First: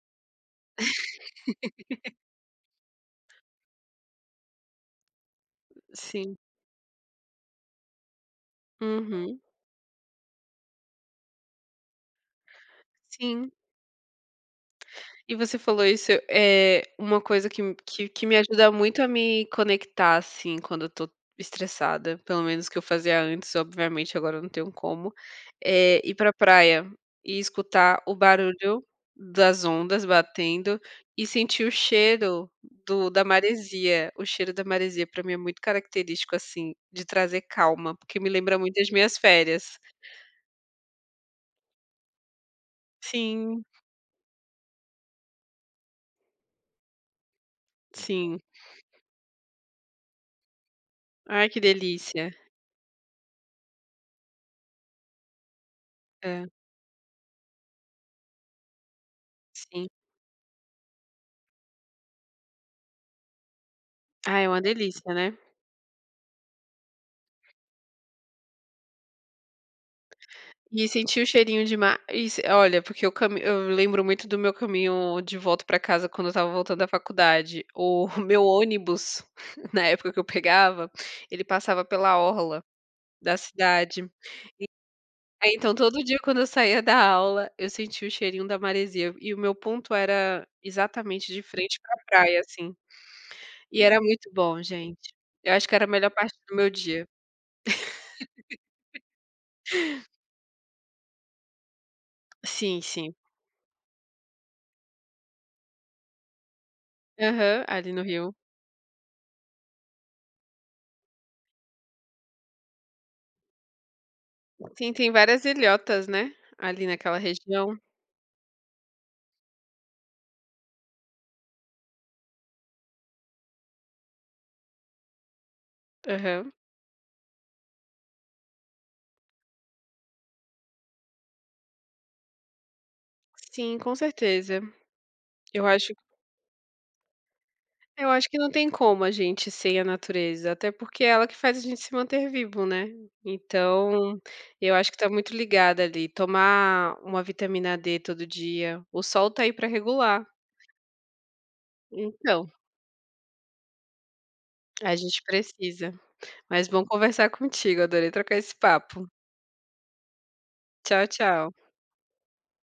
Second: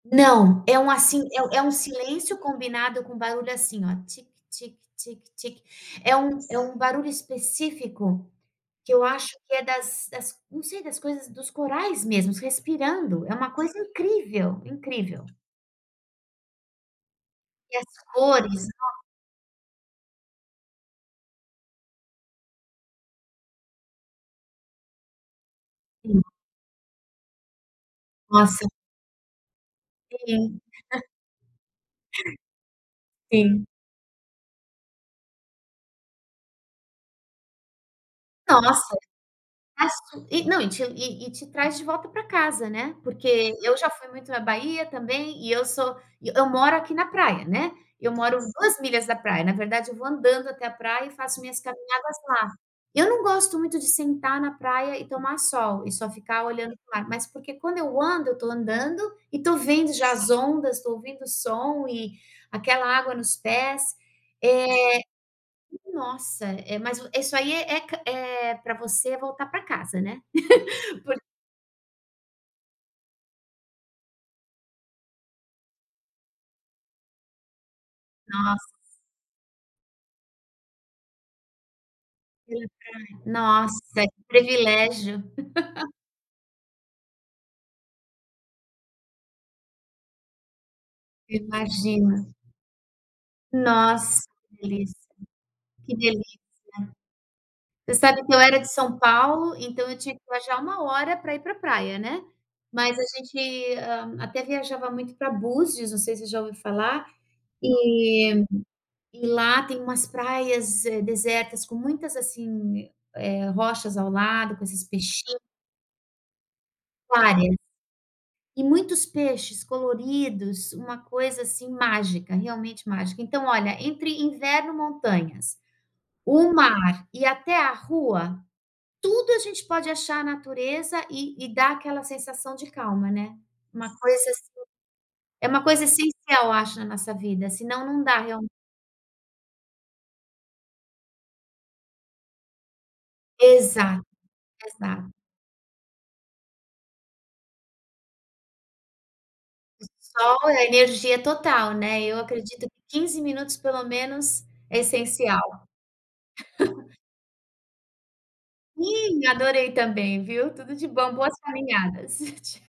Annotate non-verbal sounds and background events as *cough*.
Não, é um assim, é é um é um silêncio *laughs* combinado com barulho, assim, ó, tic, tic, tic, tic, é Sim. um é um barulho específico que eu acho Uhum. que é das das, não sei, das coisas, dos corais mesmos respirando, é Sim. uma coisa incrível, incrível. E você falou isso, eh, uma coisa que m E as que que me cores, ajuda muito nossa. a me conectar, assim, quando eu tô estressada, pelo menos que eu fazia antes, obviamente, agora não tenho como, eh, ir Hum. pra praia e escutar o Nossa. barulho das ondas Sim. batendo *chuckles* e sentir o cheiro do da Sim. maresia. O cheiro da maresia, pra mim, é muito característico, assim, de trazer calma, porque me lembra muito das Nossa, minhas férias. mas tu e não, e te e e te traz de volta pra casa, né, porque Sim. eu já fui muito na Bahia também. E eu sou eu moro aqui na praia, né, eu moro Sim. 2 milhas da praia, na verdade, eu vou andando até a praia e faço Ai, que minhas caminhadas delícia! lá. Eu não gosto muito de sentar na praia, e tomar sol e só ficar Hã. olhando pro mar, mas porque quando eu ando, eu tô andando e tô Sim. vendo já as ondas, tô ouvindo o som e aquela água nos pés, Ai, é uma eh delícia, né? Nossa, é mas o isso aí é ca é pra você voltar pra casa, né, E *chuckles* por sentir o cheirinho de ma e s olha, porque eu cami eu lembro muito do meu caminho de volta pra casa quando eu estava voltando da faculdade. O meu Nossa. ônibus, *chuckles* na época que eu pegava, ele passava pela orla Pela praia. da Nossa, cidade, que e privilégio. aí então *laughs* todo dia quando eu saía da aula, eu sentia o cheirinho da maresia, e o meu ponto era exatamente de frente pra Imagina. praia, assim, e era Nossa, muito que bom, delícia, gente, eu acho que era a que melhor parte delícia. do meu dia. Você sabe que eu era de São *laughs* Paulo, então eu tinha que viajar 1 hora pra ir pra praia, né. Sim, Mas a sim. gente, hã, até viajava muito pra Búzios, não sei se já ouviu falar? Aham. Ali no Rio. E e lá tem umas praias, eh, desertas, com muitas, assim, eh, rochas ao lado, com esses Sim, tem peixinhos várias ilhotas, né? Ali naquela Várias. região. E muitos peixes coloridos, uma coisa, assim, mágica, realmente mágica. Então, olha, entre inverno, montanhas, Aham. o mar e até a rua, tudo a gente pode achar a natureza e e dá aquela sensação de calma, né, Sim. uma Com coisa, assim certeza. é uma Eu coisa acho essencial, acho, na nossa vida, senão não Eu dá acho que realmen não tem como a gente, sem a natureza, até porque é ela que faz a gente se manter vivo, né. Exato, Então, eu acho que tá exato. muito ligado ali, tomar uma vitamina D todo dia, o sol tá aí pra S O regular. sol é energia total, né. Eu Então. acredito que 15 minutos, pelo menos, é A gente essencial. precisa. Mas bom *chuckles* conversar contigo, adorei trocar esse papo. Ih, adorei também, viu. Tudo de Tchau, bom. Boas tchau. caminhadas. Tch